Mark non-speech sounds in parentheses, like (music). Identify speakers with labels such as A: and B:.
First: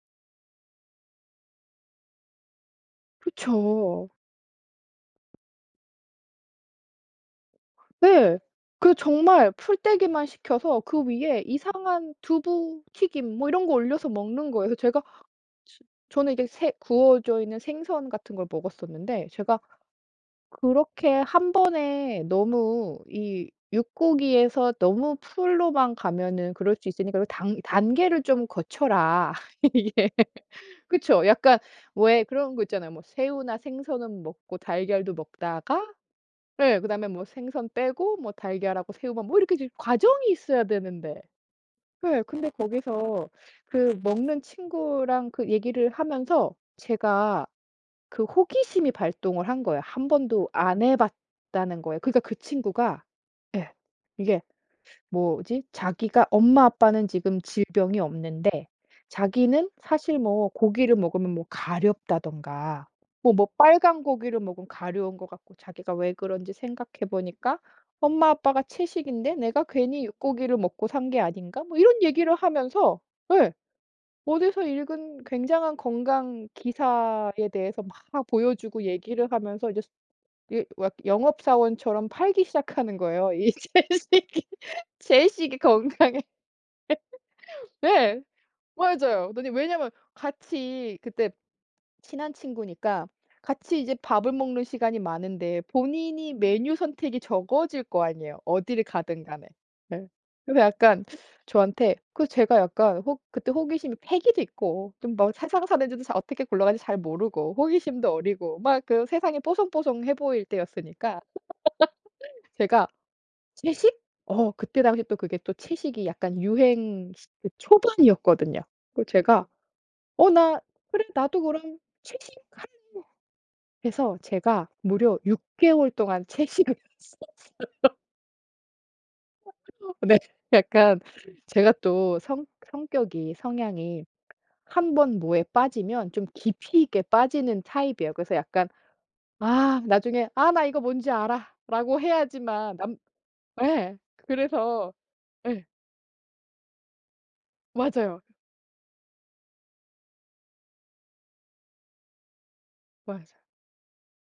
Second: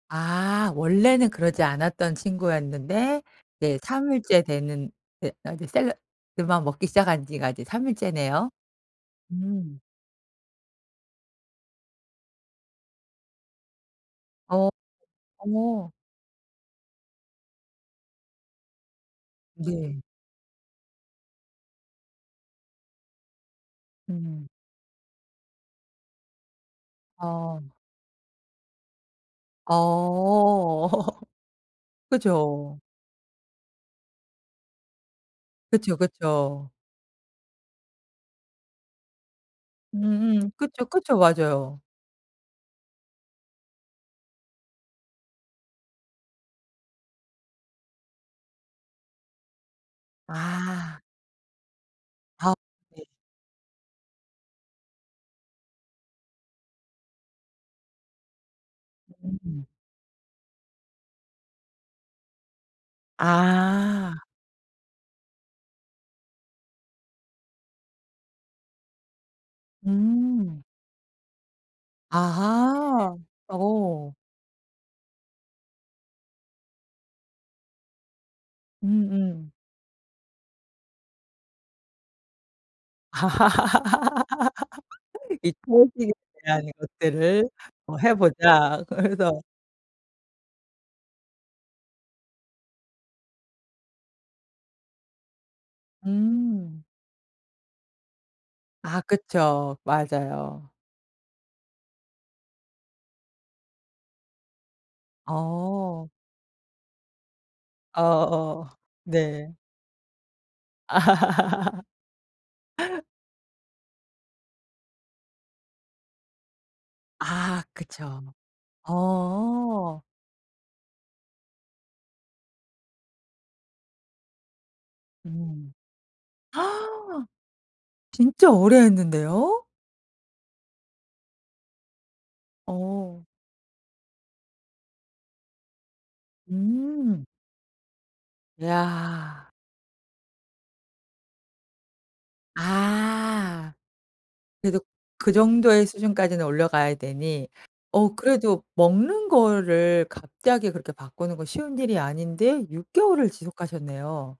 A: 아 원래는 그러지 않았던 친구였는데 이제
B: 그쵸.
A: 3 일째 되는 예 아니 샐러드만 먹기 시작한 지가 이제 3
B: 네.
A: 일째네요.
B: 그 정말
A: 음.
B: 풀떼기만 시켜서 그 위에 이상한 두부 튀김 뭐 이런 거 올려서 먹는
A: 어
B: 거예요. 제가 즈
A: 어머.
B: 저는 이게 새 구워져 있는 생선 같은 걸 먹었었는데 제가
A: 네.
B: "그렇게 1 번에 너무 이
A: 음.
B: 육고기에서 너무 풀로만 가면은 그럴 수 있으니까 그 단
A: 아.
B: 단계를 좀 거쳐라." (laughs) 예.
A: 어.
B: 그쵸
A: (laughs)
B: 약간 왜 그런 거
A: 그죠.
B: 있잖아요. 뭐 새우나 생선은 먹고 달걀도 먹다가
A: 그쵸, 그쵸.
B: 네 그다음에 뭐 생선 빼고 뭐 달걀하고 새우만 뭐 이렇게 좀 과정이
A: 음
B: 있어야
A: 그쵸, 그쵸.
B: 되는데.
A: 맞아요.
B: 예. 근데 거기서 그 먹는 친구랑 그 얘기를 하면서 제가 그 호기심이 발동을 한 거예요 1 번도 안
A: 아.
B: 해봤다는 거에. 그러니까 그
A: 아
B: 친구가
A: 네.
B: 예 이게 뭐지 "자기가 엄마 아빠는 지금 질병이 없는데
A: 음.
B: 자기는 사실 뭐 고기를 먹으면 뭐 가렵다든가 뭐 뭐 빨간
A: 아.
B: 고기를 먹으면 가려운 것 같고 자기가 왜 그런지 생각해 보니까 엄마 아빠가 채식인데 내가 괜히 육고기를
A: 음.
B: 먹고 산 게 아닌가?" 뭐 이런 얘기를 하면서
A: 아하.
B: 예
A: 어.
B: 어디서 읽은 굉장한 건강 기사에 대해서 막 보여주고 얘기를
A: 음음.
B: 하면서 이제 예 왁 영업사원처럼 팔기 시작하는
A: 아.
B: 거예요. 이 채식이,
A: (laughs) "이
B: 채식이
A: 채식에
B: 건강에
A: 대한 것들을
B: (laughs)
A: 어 해
B: 예.
A: 보자."
B: 맞아요.
A: 그래서
B: 근데 왜냐면 같이 그때 친한 친구니까 같이 이제 밥을 먹는 시간이 많은데 본인이 메뉴
A: 음.
B: 선택이 적어질 거 아니에요, 어디를
A: 아
B: 가든 간에.
A: 그쵸.
B: 예. 그래서
A: 맞아요.
B: 약간 저한테 그 제가 약간 호 그때 호기심이 패기도 있고 좀 뭐 세상 사는지도
A: 어.
B: 잘 어떻게 굴러가는지 잘 모르고
A: 어
B: 호기심도 어리고
A: 어
B: 막 그 세상이
A: 네.
B: 뽀송뽀송해 보일 때였으니까.
A: 아.
B: (laughs) 제가
A: (laughs)
B: "채식?" 어 그때 당시 또 그게 또 채식이 약간 유행 스 그
A: 아 그쵸.
B: 초반이었거든요. 그 제가
A: 어.
B: "어 나 그래. 나도 그럼 채식 한" 그래서 제가 무려 6
A: 음.
B: 개월 동안 채식을
A: (gasps)
B: 했었어요.
A: 진짜 오래 했는데요?
B: (unintelligible) 네 약간 제가 또 성
A: 어.
B: 성격이, 성향이 1 번 뭐에 빠지면 좀 깊이 있게
A: 음.
B: 빠지는 타입이에요. 그래서 약간
A: 야.
B: 아 나중에 "아 나 이거 뭔지 알아."라고 해야지만 남
A: 아.
B: 예.
A: 그래도
B: 그래서
A: 그
B: 예.
A: 정도의 수준까지는 올라가야 되니. 어
B: 맞아요.
A: 그래도 먹는 거를 갑자기 그렇게 바꾸는 건 쉬운 일이 아닌데 6 개월을
B: 맞아.
A: 지속하셨네요.